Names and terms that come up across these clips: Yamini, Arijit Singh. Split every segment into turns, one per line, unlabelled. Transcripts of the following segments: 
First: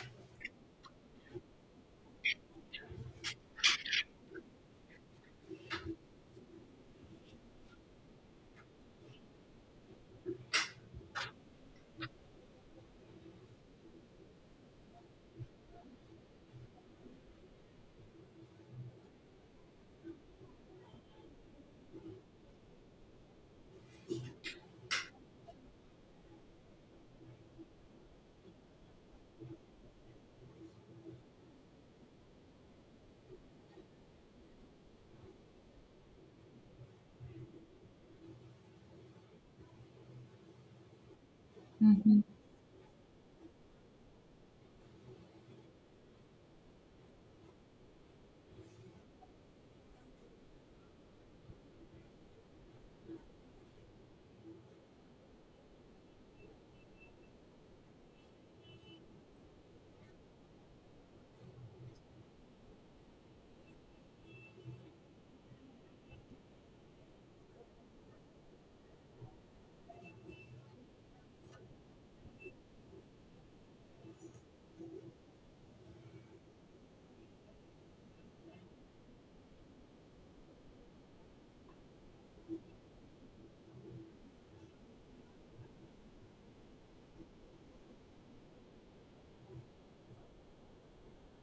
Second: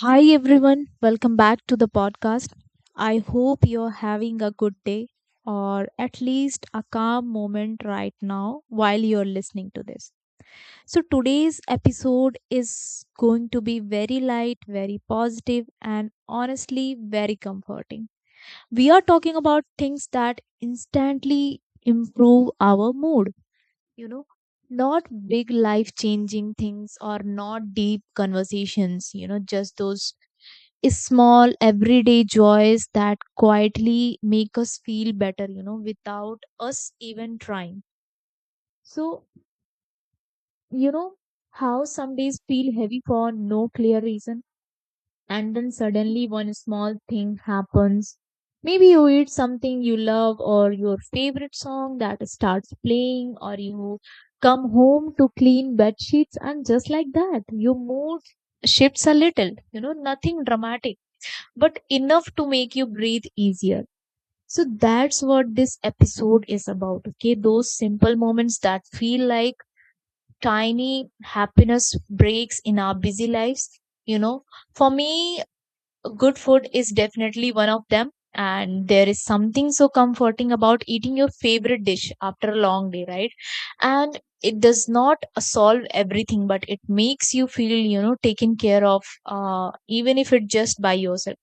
Hi everyone, welcome back to the podcast. I hope you're having a good day or at least a calm moment right now while you're listening to this. So, today's episode is going to be very light, very positive, and honestly, very comforting. We are talking about things that instantly improve our mood, you know, not big life changing things or not deep conversations, just those small everyday joys that quietly make us feel better, without us even trying. So you know how some
Hmm.
days feel heavy for no clear reason, and then suddenly one small thing happens. Maybe you eat something you love, or your favorite song that starts playing, or you come home to clean bed sheets, and just like that your mood shifts a little. Nothing dramatic, but enough to make you breathe easier. So that's what this episode is about. Okay, those simple moments that feel like tiny happiness breaks in our busy lives. You know, for me, good food is definitely one of them, and there is something so comforting about eating your favorite dish after a long day, right? And it does not solve everything, but it makes you feel, taken care of, even if it just by yourself.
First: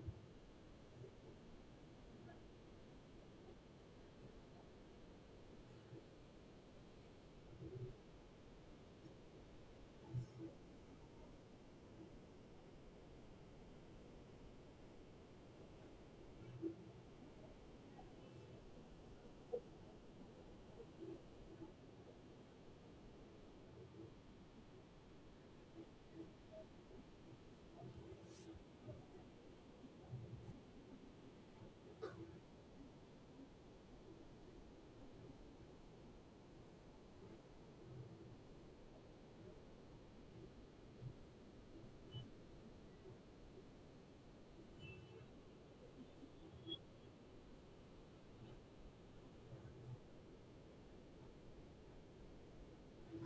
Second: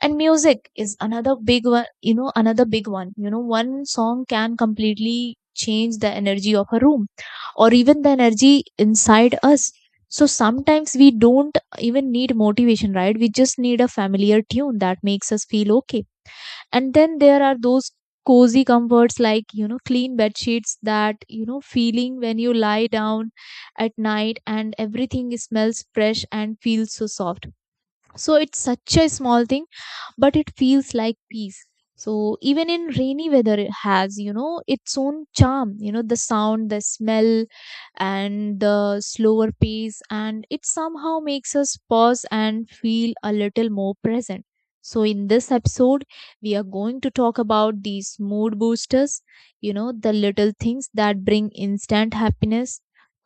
And music is another big one. One song can completely change the energy of a room, or even the energy inside us. So sometimes we don't even need motivation, right? We just need a familiar tune that makes us feel okay. And then there are those cozy comforts like, clean bed sheets, that, feeling when you lie down at night and everything smells fresh and feels so soft. So it's such a small thing, but it feels like peace. So even in rainy weather, it has, its own charm, the sound, the smell, and the slower pace, and it somehow makes us pause and feel a little more present. So in this episode, we are going to talk about these mood boosters, the little things that bring instant happiness,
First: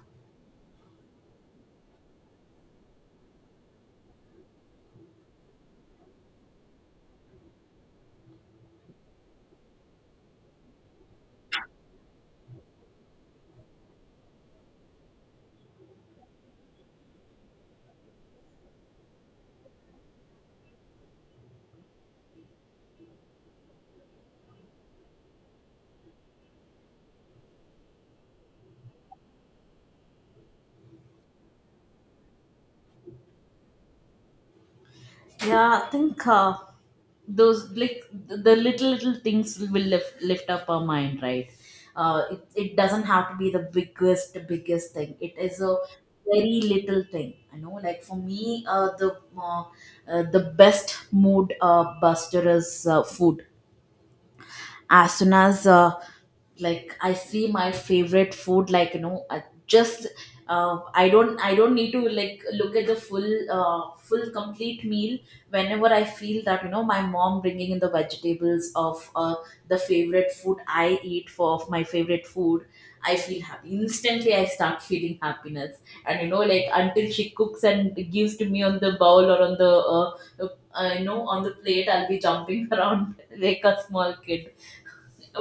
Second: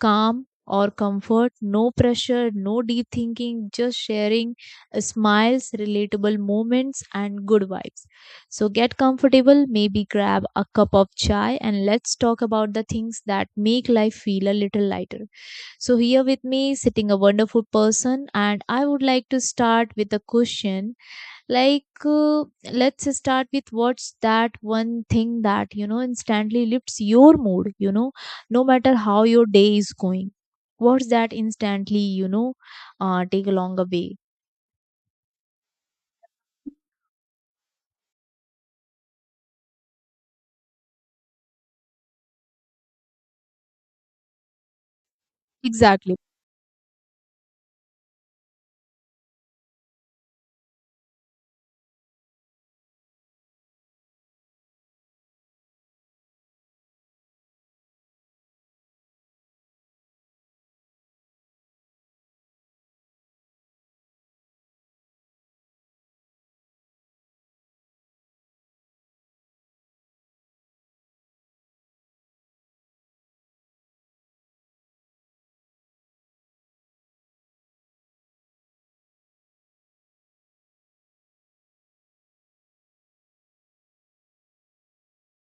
calm, or comfort. No pressure, no deep thinking, just sharing, smiles, relatable moments, and good vibes. So get comfortable, maybe grab a cup of chai, and let's talk about the things that make life feel a little lighter. So, here with me sitting a wonderful person, and I would like to start with a question like, let's start with what's that one thing that, instantly lifts your mood, no matter how your day is going. What's that instantly, take along a way?
Yeah, I think those like the little things will lift up our mind, right? It doesn't have to be the biggest thing. It is a
Exactly.
very little thing. I know, like for me, the best mood buster is food. As soon as like I see my favorite food, like, you know, I just I don't need to, like, look at the full complete meal. Whenever I feel that, you know, my mom bringing in the vegetables of the favorite food I eat for of my favorite food, I feel happy instantly, I start feeling happiness. And you know, like, until she cooks and gives to me on the bowl or on the plate, I'll be jumping around like a small kid.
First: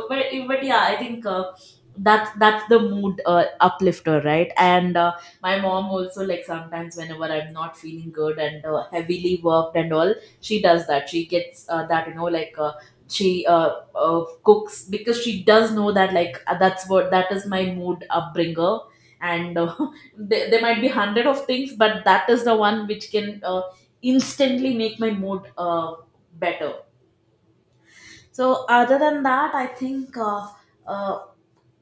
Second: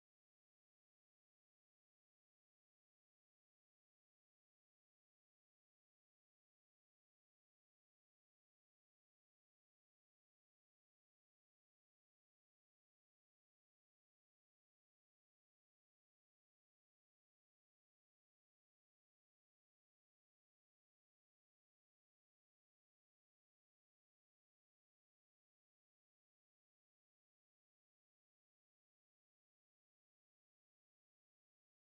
But yeah, I think that's the mood uplifter, right? And my mom also, like, sometimes whenever I'm not feeling good and heavily worked and all, she does that. She gets that, you know, like. She cooks because she does know that, like, that's what that is my mood upbringer. And there might be hundred of things, but that is the one which can instantly make my mood better. So other than that, I think uh,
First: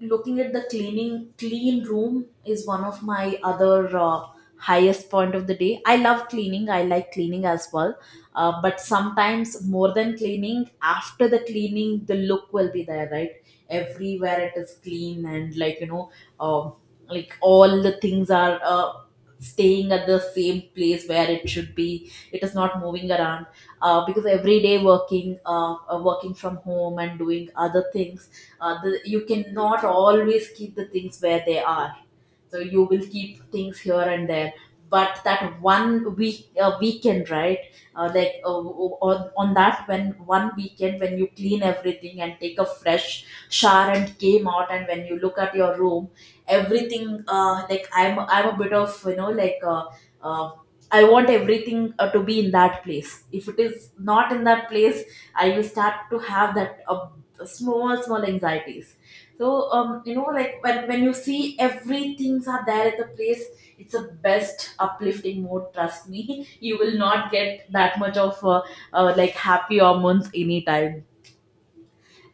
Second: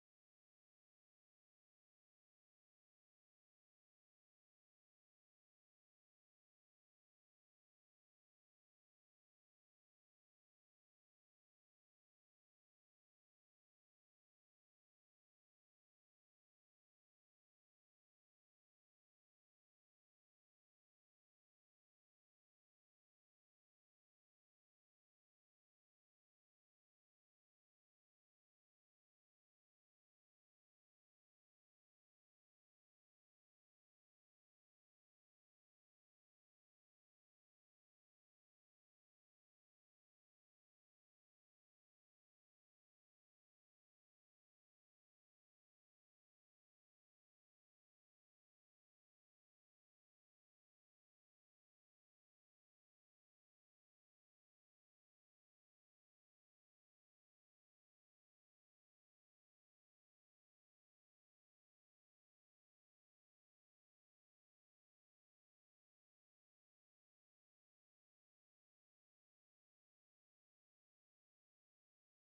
looking at the clean room is one of my other highest point of the day. I love cleaning, I like cleaning as well. But sometimes more than cleaning, after the cleaning the look will be there, right? Everywhere it is clean, and like, you know, um, like, all the things are staying at the same place where it should be, it is not moving around. Because every day working, working from home and doing other things, you cannot always keep the things where they are, so you will keep things here and there. But that one weekend, right? On that when one weekend when you clean everything and take a fresh shower and came out and when you look at your room, everything, like, I'm a bit of, you know, like, uh, I want everything to be in that place. If it is not in that place, I will start to have that small small anxieties. So you know, like, when you see everything's are there at the place, it's a best uplifting mode, trust me. You will not get that much of like happy hormones anytime.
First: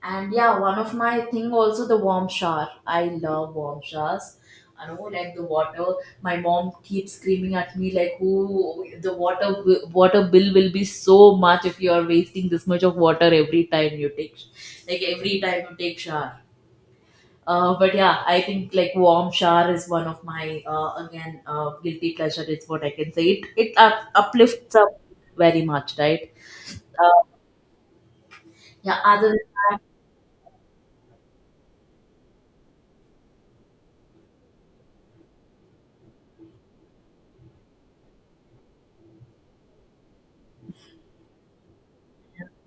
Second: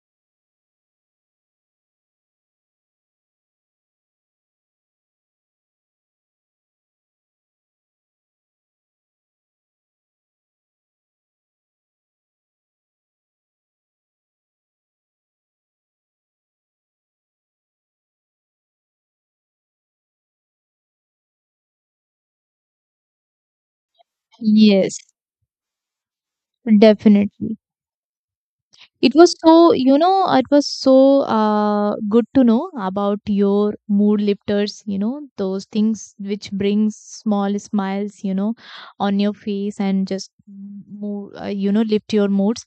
And yeah, one of my thing also the warm shower. I love warm showers. I know, like the water. My mom keeps screaming at me like, "Who the water bill will be so much if you are wasting this much of water every time like every time you take shower." But yeah, I think like warm shower is one of my again guilty pleasure is what I can say. It uplifts
Yes,
up very much, right? Uh,
definitely.
yeah.
It
Other
was so,
than
it was so good to know about your mood lifters, those things which brings small smiles, on your face, and just, lift your moods.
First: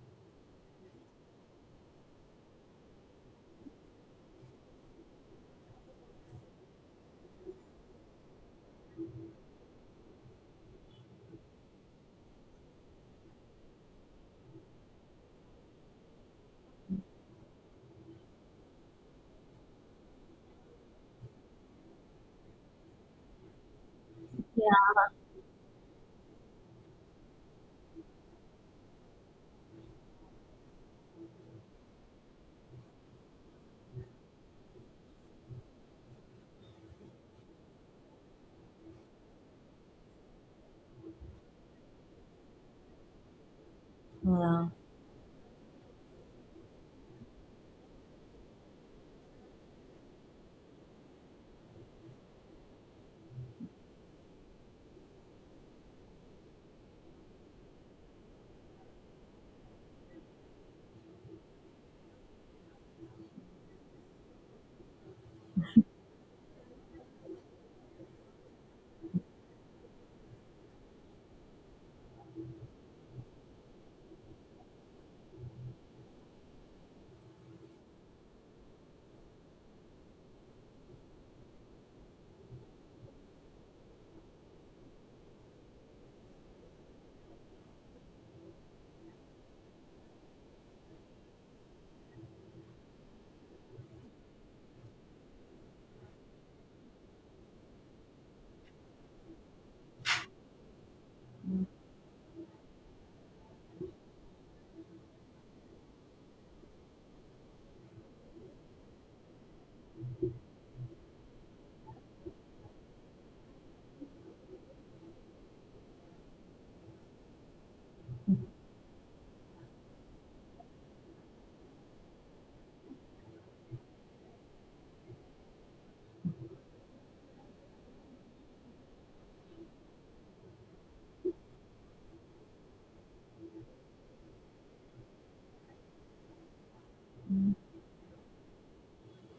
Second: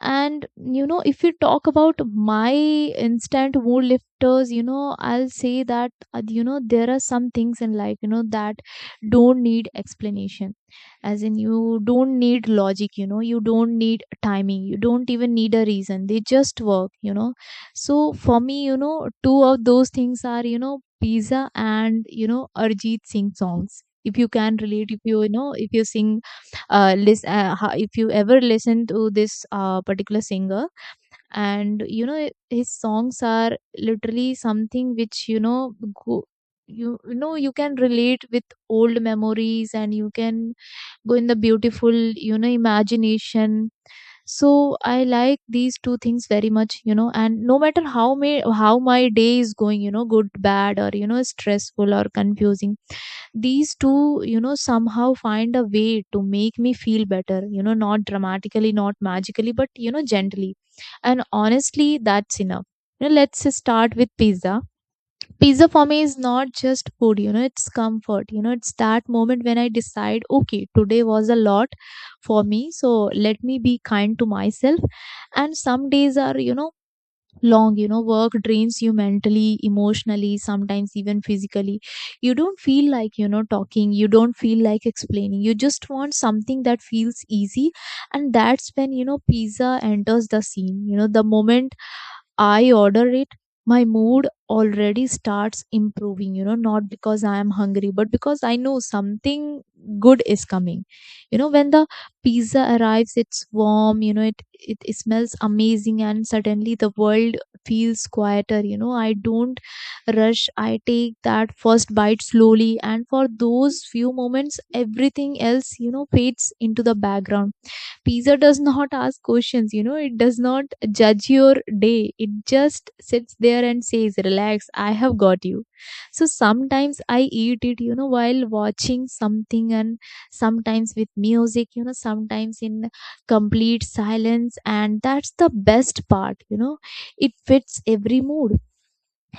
And, if you talk about my instant mood lifters, I'll say that, there are some things in life, that don't need explanation, as in you don't need logic, you don't need timing, you don't even need a reason. They just work. So for me, two of those things are, pizza and, Arjit Singh songs. If you can relate,
that,
if you sing, listen, if you ever listen to this particular singer, and, his songs are literally something which, go, you can relate with old memories, and you can go in the beautiful, imagination.
yeah,
So I like these two things very much, and no matter how may how my day is going, good, bad, or, stressful or confusing, these two, somehow find a way to make me feel better, not dramatically, not magically, but, gently. And honestly, that's enough. Let's start with pizza. Pizza for me is not just food, it's comfort, it's that moment when I decide, okay, today was a lot for me, so let me be kind to myself. And some days are, long, work drains you mentally, emotionally, sometimes even physically. You don't feel like, talking, you don't feel like explaining, you just want something that feels easy. And that's when, pizza enters the scene. The moment I order it, my mood already starts improving, not because I am hungry, but because I know something good is coming. You know, when the pizza arrives, it's warm, it smells amazing, and suddenly the world feels quieter. You know, I don't rush, I take that first bite slowly, and for those few moments, everything else, fades into the background. Pizza does not ask questions, it does not judge your day. It just sits there and says, "Relax, I have got you." So sometimes I eat it, while watching something, and sometimes with music, sometimes in complete silence. And that's the best part, it fits every mood.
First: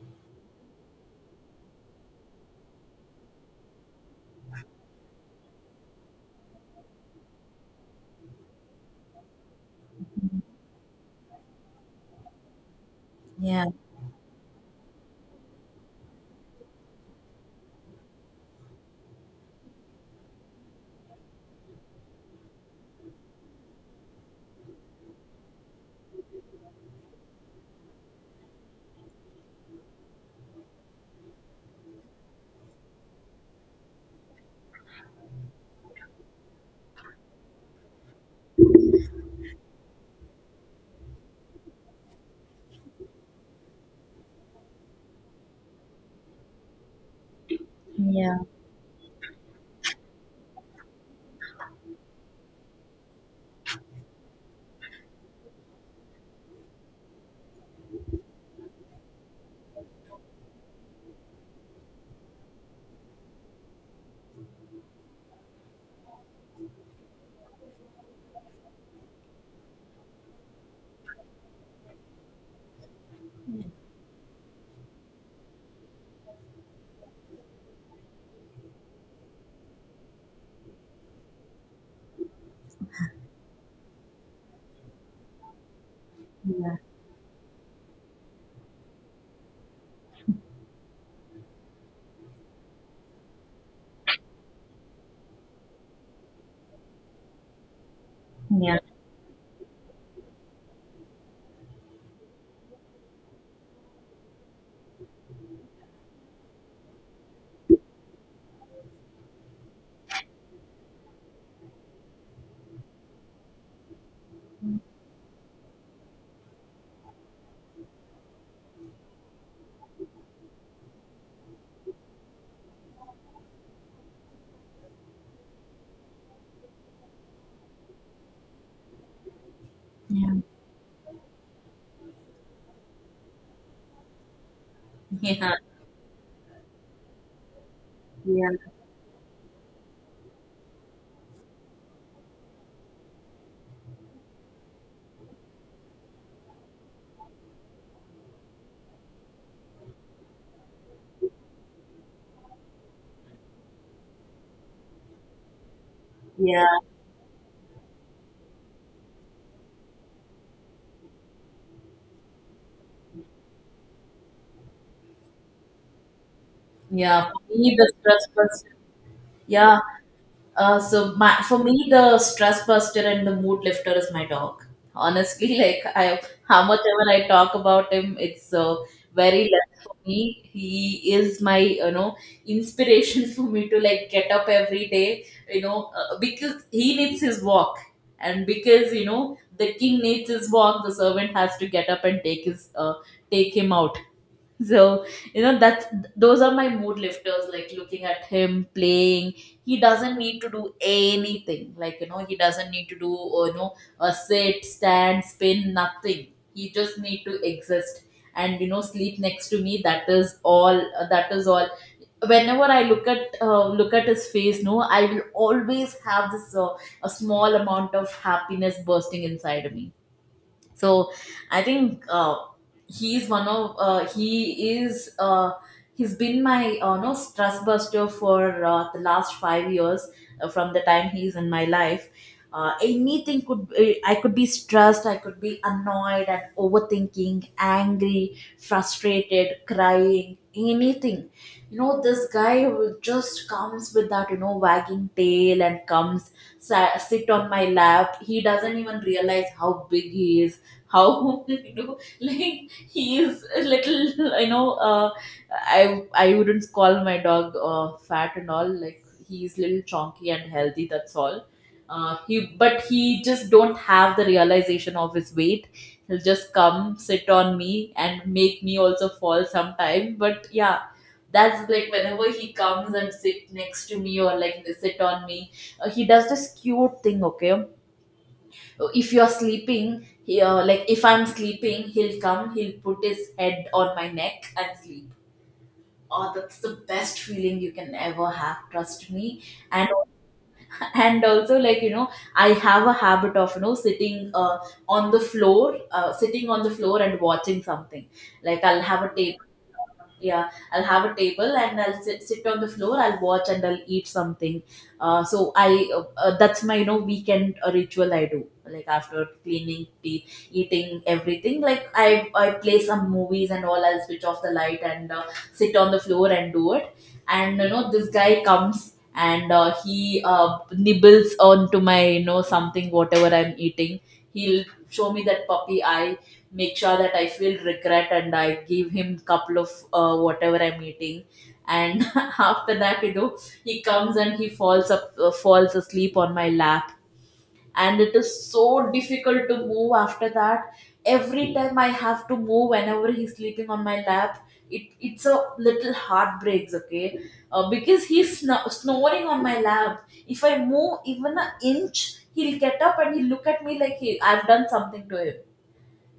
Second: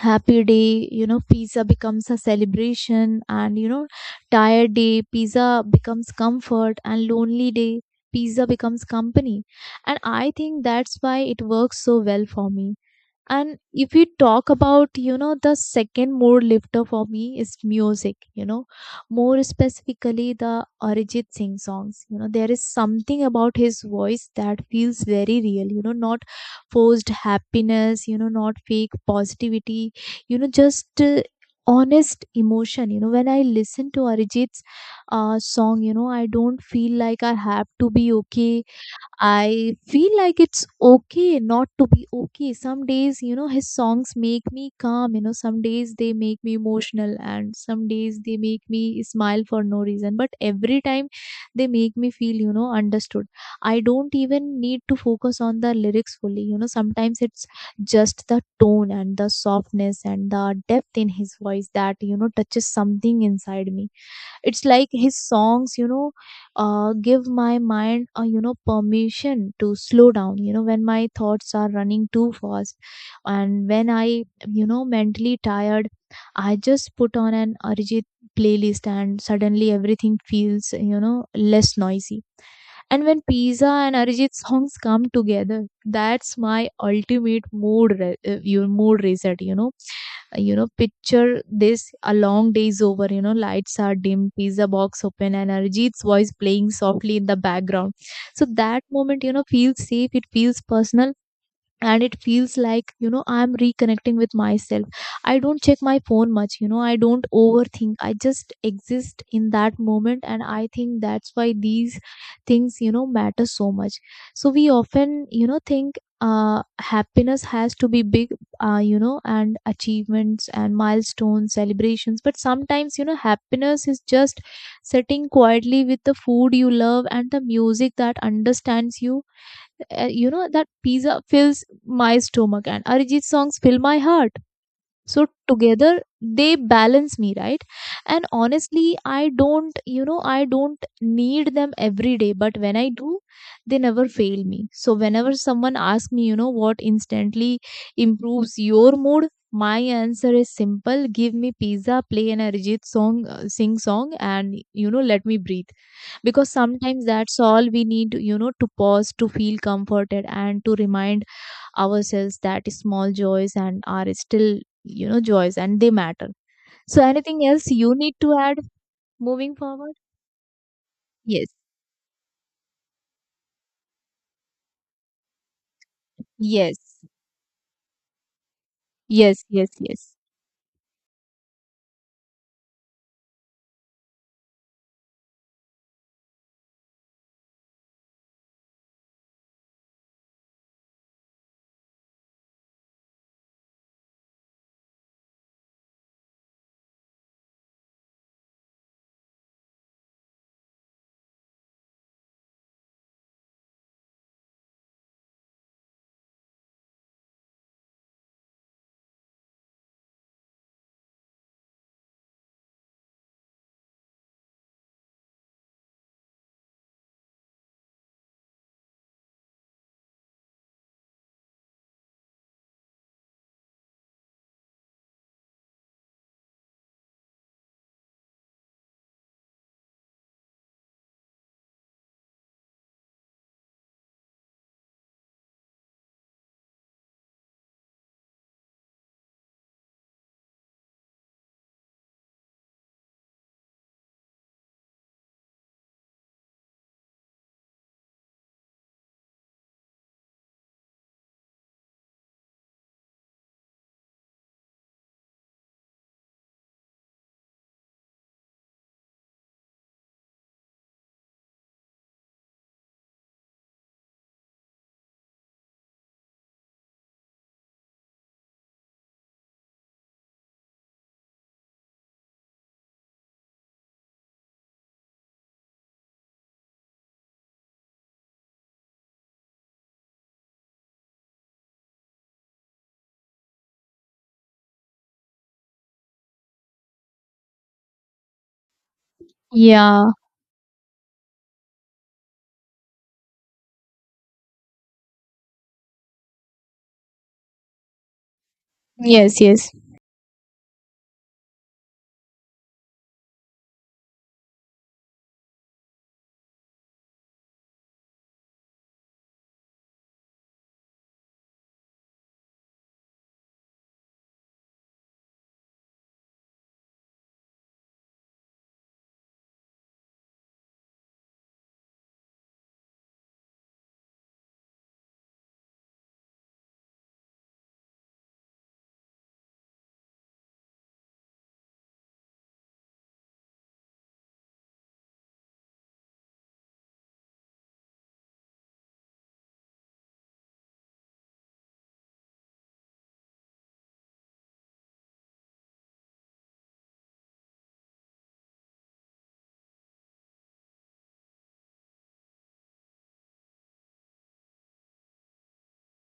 Happy day, pizza becomes a celebration, and, tired day, pizza becomes comfort, and lonely day, pizza becomes company. And I think that's why it works so well for me. And
yeah.
if we talk about, the second mood lifter for me is music, more specifically the Arijit Singh songs. There is something about his voice that feels very real, not forced happiness, not fake positivity, just, honest emotion. When I listen to Arijit's song, I don't feel like I have to be okay. I feel like it's okay not to be okay. Some days, his songs make me calm, some days they make me emotional, and some days
Yeah.
they make me smile for no reason. But every time they make me feel, understood. I don't even need to focus on the lyrics fully, sometimes it's just the tone and the softness and the depth in his voice that, touches something inside me. It's like his songs, give my mind a, permission to slow down, when my thoughts are running too fast. And when I, mentally tired, I just put on an Arijit playlist, and suddenly everything feels, less noisy. And when pizza and Arijit songs come together, that's my
Yeah,
ultimate your mood reset. Picture this: a long day is over, lights are dim, pizza box open, and Arijit's voice playing softly in the background. So
yeah,
that moment, feels safe, it feels personal, and it feels like, I'm reconnecting with myself. I don't check my phone much, I don't overthink, I just exist in that moment. And I think that's why these things, matter so much. So we often, think, happiness has to be big, and achievements and milestones, celebrations. But sometimes, happiness is just sitting quietly with the food you love and the music that understands you. You
yeah.
know That pizza fills my stomach and Arijit songs fill my heart. So
Yeah,
together they balance me, right? And
yeah,
honestly, I don't, I don't need them every day, but when I do, they never fail me. So whenever someone asks me, what instantly improves your mood, my answer is simple: give me pizza, play an Arijit song, sing song, and, let me breathe. Because
yeah,
sometimes that's all we need, to pause, to feel comforted, and to remind ourselves that small joys and are still, joys, and they matter. So
yeah.
anything
For
else
me, the
you need
stress
to add,
buster.
moving
Yeah.
forward?
So my
Yes,
for me, the stress buster and the mood lifter is my dog. Honestly, how
yes,
much ever I talk about him, it's very
yes. Yes,
less for
yes,
me. He is my, you know, inspiration for me to, like, get up every day. You know, because he needs his walk, and because, you know, the king needs his walk, the servant has to get up and take him out. So, you know, that's those are my mood lifters, like looking at him playing. He doesn't need to do anything. Like, you know, he doesn't need to do, you know, a sit, stand, spin, nothing. He just need to exist and, you know, sleep next to me. That is all. Whenever I look at his face, no, I will always have this a small amount of happiness bursting inside of me. So I think he's one of he is he's been my no stress buster for the last 5 years, from the time he's in my life. Anything could be, I could be stressed, I could be annoyed and overthinking, angry, frustrated, crying, anything. You know, this guy will just comes with that, you know, wagging tail and comes sit on my lap. He doesn't even realize how big he is, how, you know, like, he is a little, you know, I wouldn't call my dog fat and all, like he's little chonky and healthy, that's all. Uh, he but he just don't have the realization of his weight. He'll just come sit on me and make me also fall sometime, but yeah, that's like whenever he comes and sit next to me or like sit on me, he does this cute thing, okay? If you're sleeping like if I'm sleeping, he'll come, he'll put his head on my neck and sleep. Oh, that's the best feeling you can ever have, trust me. And
yeah.
and also, like, you know, I have a habit of, you know, sitting on the floor and watching something, like, I'll have a
Yes,
table.
yes,
Yeah, I'll have a table, and I'll sit on the floor, I'll watch and I'll eat something. Uh, so i uh, uh, that's my, you know, weekend ritual I do, like after cleaning teeth, eating everything, like I play some movies and all, I'll switch off the light and sit on the floor and do it. And you know, this guy comes and he nibbles onto my, you know, something whatever I'm eating. He'll show me that puppy eye, make sure that I feel regret and I give him couple of whatever I'm eating. And after that, you know, he comes and he falls asleep on my lap, and it is so difficult to move after that. Every time I have to move whenever he's sleeping on my lap, it's a little heartbreaks, okay? Because he's snoring on my lap, if I move even an inch he'll get up, and he'll look at me like I've done something to him.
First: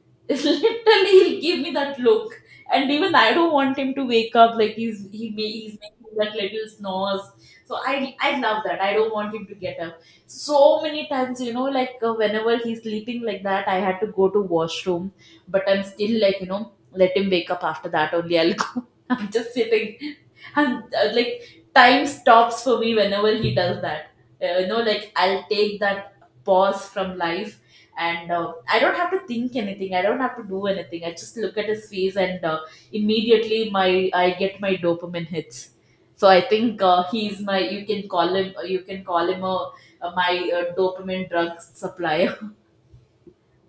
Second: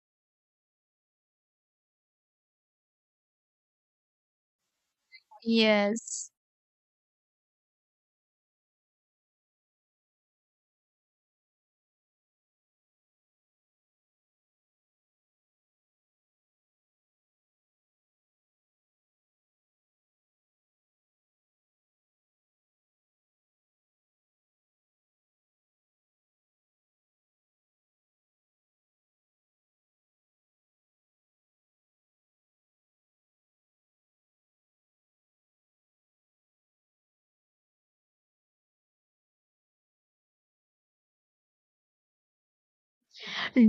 Literally, he'll give me that look, and even I don't want him to wake up, like he's he may he's making
yes.
that little snores. So I love that. I don't want him to get up. So many times, you know, like whenever he's sleeping like that, I had to go to washroom, but I'm still like, you know, let him wake up after that only, I'll go. I'm just sitting, and like time stops for me whenever he does that. You know, like, I'll take that pause from life, and I don't have to think anything, I don't have to do anything, I just look at his face, and immediately my I get my dopamine hits. So I think he's my you can call him, a my dopamine drug supplier.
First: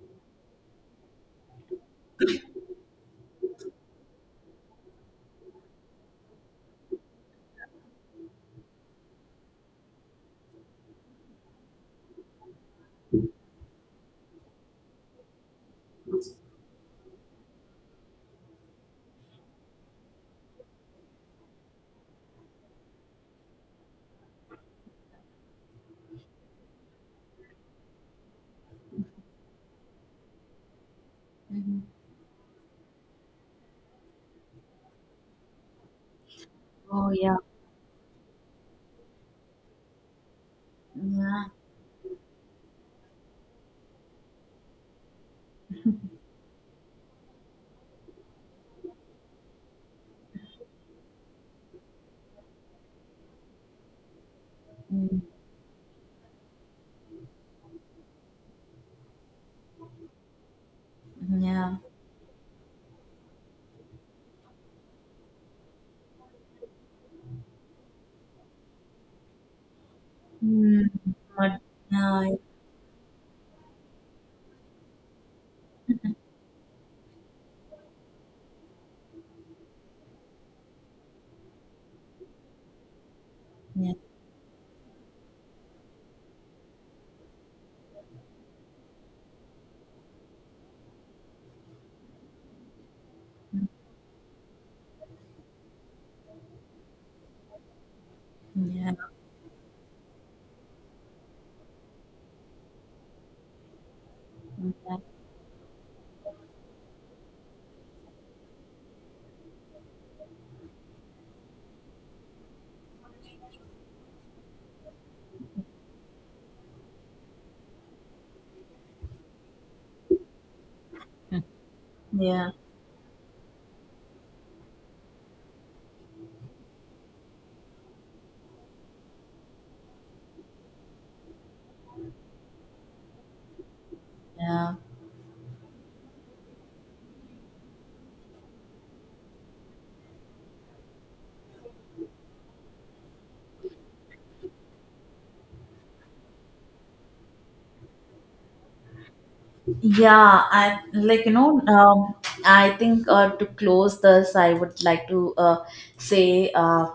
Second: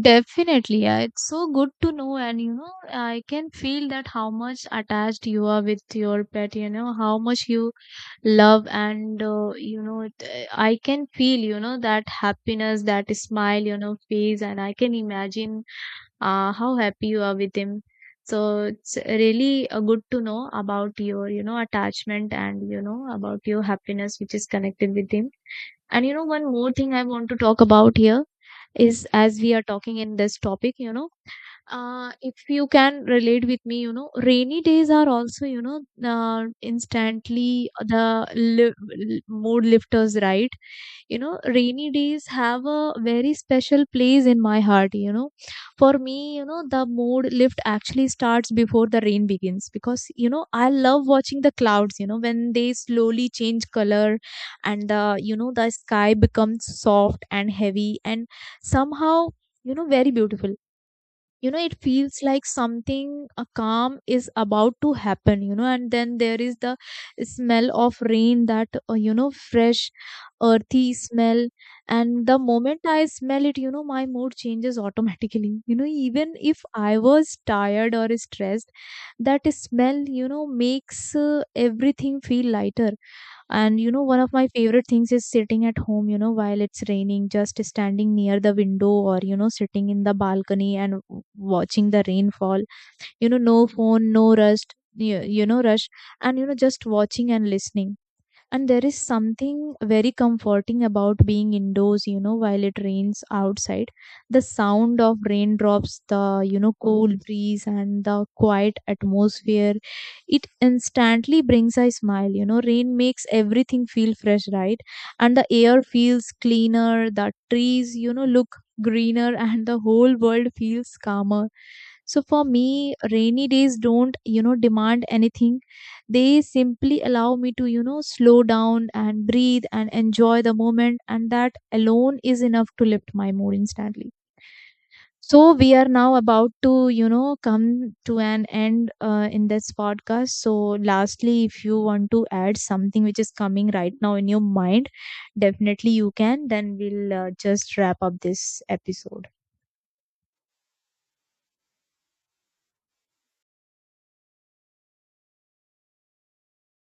Definitely, yeah. It's so good to know, and, I can feel that how much attached you are with your pet, how much you love. And, I can feel, that happiness, that smile, face. And I can imagine how happy you are with him. So it's really good to know about your, attachment, and, about your happiness which is connected with him. And, one more thing I want to talk about here is, as we are talking in this topic,
Mhm.
if you can relate with me, rainy days are also,
Oh yeah.
instantly the mood lifters, right?
Yeah.
Rainy days have a very special place in my heart. For me, the mood lift actually starts before the rain begins, because, I love watching the clouds, when they slowly change color, and the
Mm.
you know the sky becomes soft and heavy, and somehow, very beautiful. It
Yeah.
feels like something, a calm, is about to happen. And then there is the smell of rain, that, fresh,
Mm.
earthy smell.
But- yeah.
And the moment I smell it, my mood changes automatically. Even if I was tired or stressed, that smell, makes, everything feel lighter. And,
Yeah.
one of my favorite things is sitting at home, while it's raining, just standing near the window, or, sitting in the balcony and watching the rainfall. You know, no phone, no rust, rush, and, just watching and listening. And there
Yeah,
is something very comforting about being indoors, while it rains outside. The
yeah,
sound of raindrops, the, cool breeze, and the quiet atmosphere, it instantly brings a smile. You know, rain makes everything feel fresh, right? And the air feels cleaner, the trees, look greener, and the whole world feels calmer. So for
yeah.
me, rainy days don't, demand anything. They simply allow me to, slow down and breathe and enjoy the moment. And that alone is enough to lift my mood instantly.
Yeah.
So we are now about to, come to an end, in this podcast. So lastly, if you want to add something which is coming right now in your mind, definitely you can. Then we'll just wrap up this episode.
Yeah, I like, you know, I think to close this, I would like to say. Uh,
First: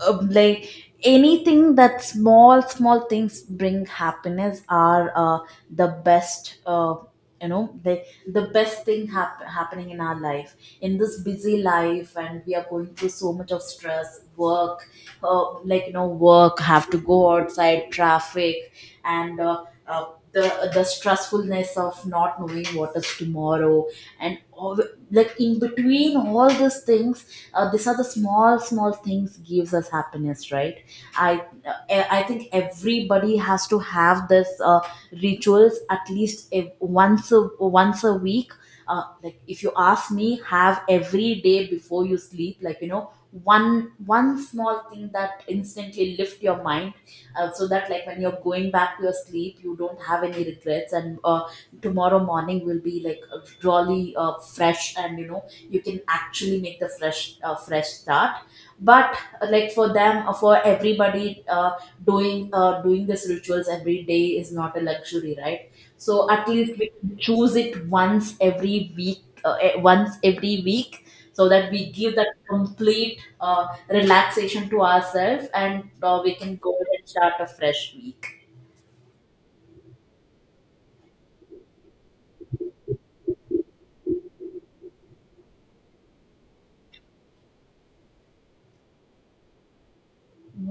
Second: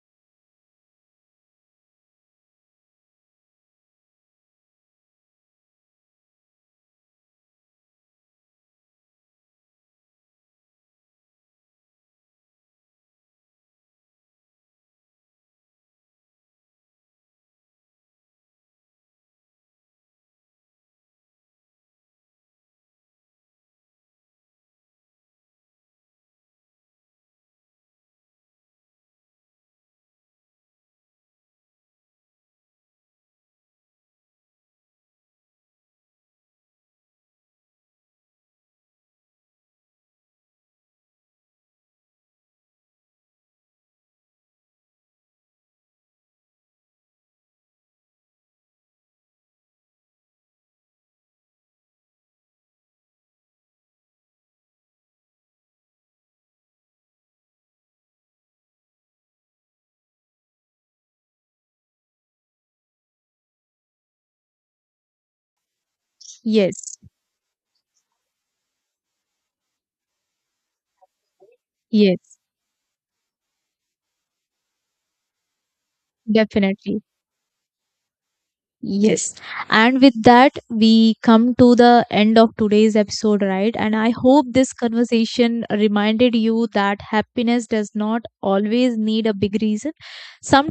uh, Like, anything that small small things bring happiness are the best, you know, the best thing happening in our life. In this busy life, and we are going through so much of stress work, like, you know, work have to go outside, traffic, and the stressfulness of not knowing what is tomorrow and all. Like, in between all these things, these are the small small things gives us happiness, right? I think everybody has to have this rituals at least once a week. Like, if you ask me, have every day before you sleep, like, you know, one small thing that instantly lift your mind, so that, like, when you're going back to your sleep, you don't have any regrets, and tomorrow morning will be like, really fresh, and you know, you can actually make the fresh start. But like, for them, for everybody, doing these rituals every day is not a luxury, right? So at least we
Yes,
can choose it once every week, so that we give that
yes,
complete relaxation to ourselves, and we can go ahead
definitely.
and start a fresh week.
Yes. And with that, we come to the end of today's episode, right? And I hope this conversation reminded you that happiness does not always need a big reason.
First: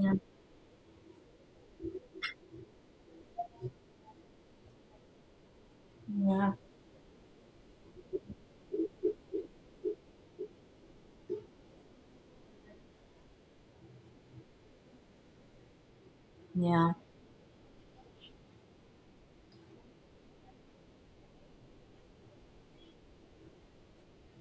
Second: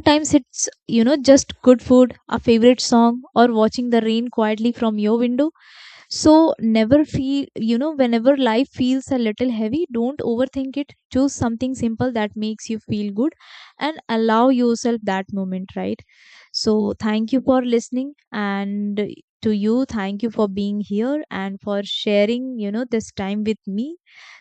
Yeah.
it's, just good food, a favorite song, or watching the rain quietly from your window.
Yeah.
So never feel, whenever life feels a little heavy, don't overthink it. Choose something simple that makes you feel good and allow yourself that moment, right?
Yeah.
So thank you for listening, and to you, thank you for being here and for sharing, this time with me.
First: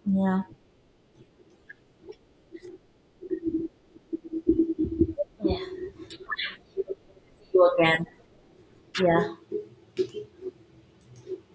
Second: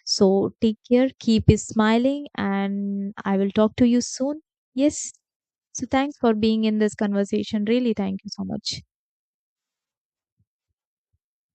So take care, keep smiling, and I will talk to you soon. Yes.
Yeah,
So thanks for being in this conversation.
you
Really,
again.
thank you so much.
Yeah.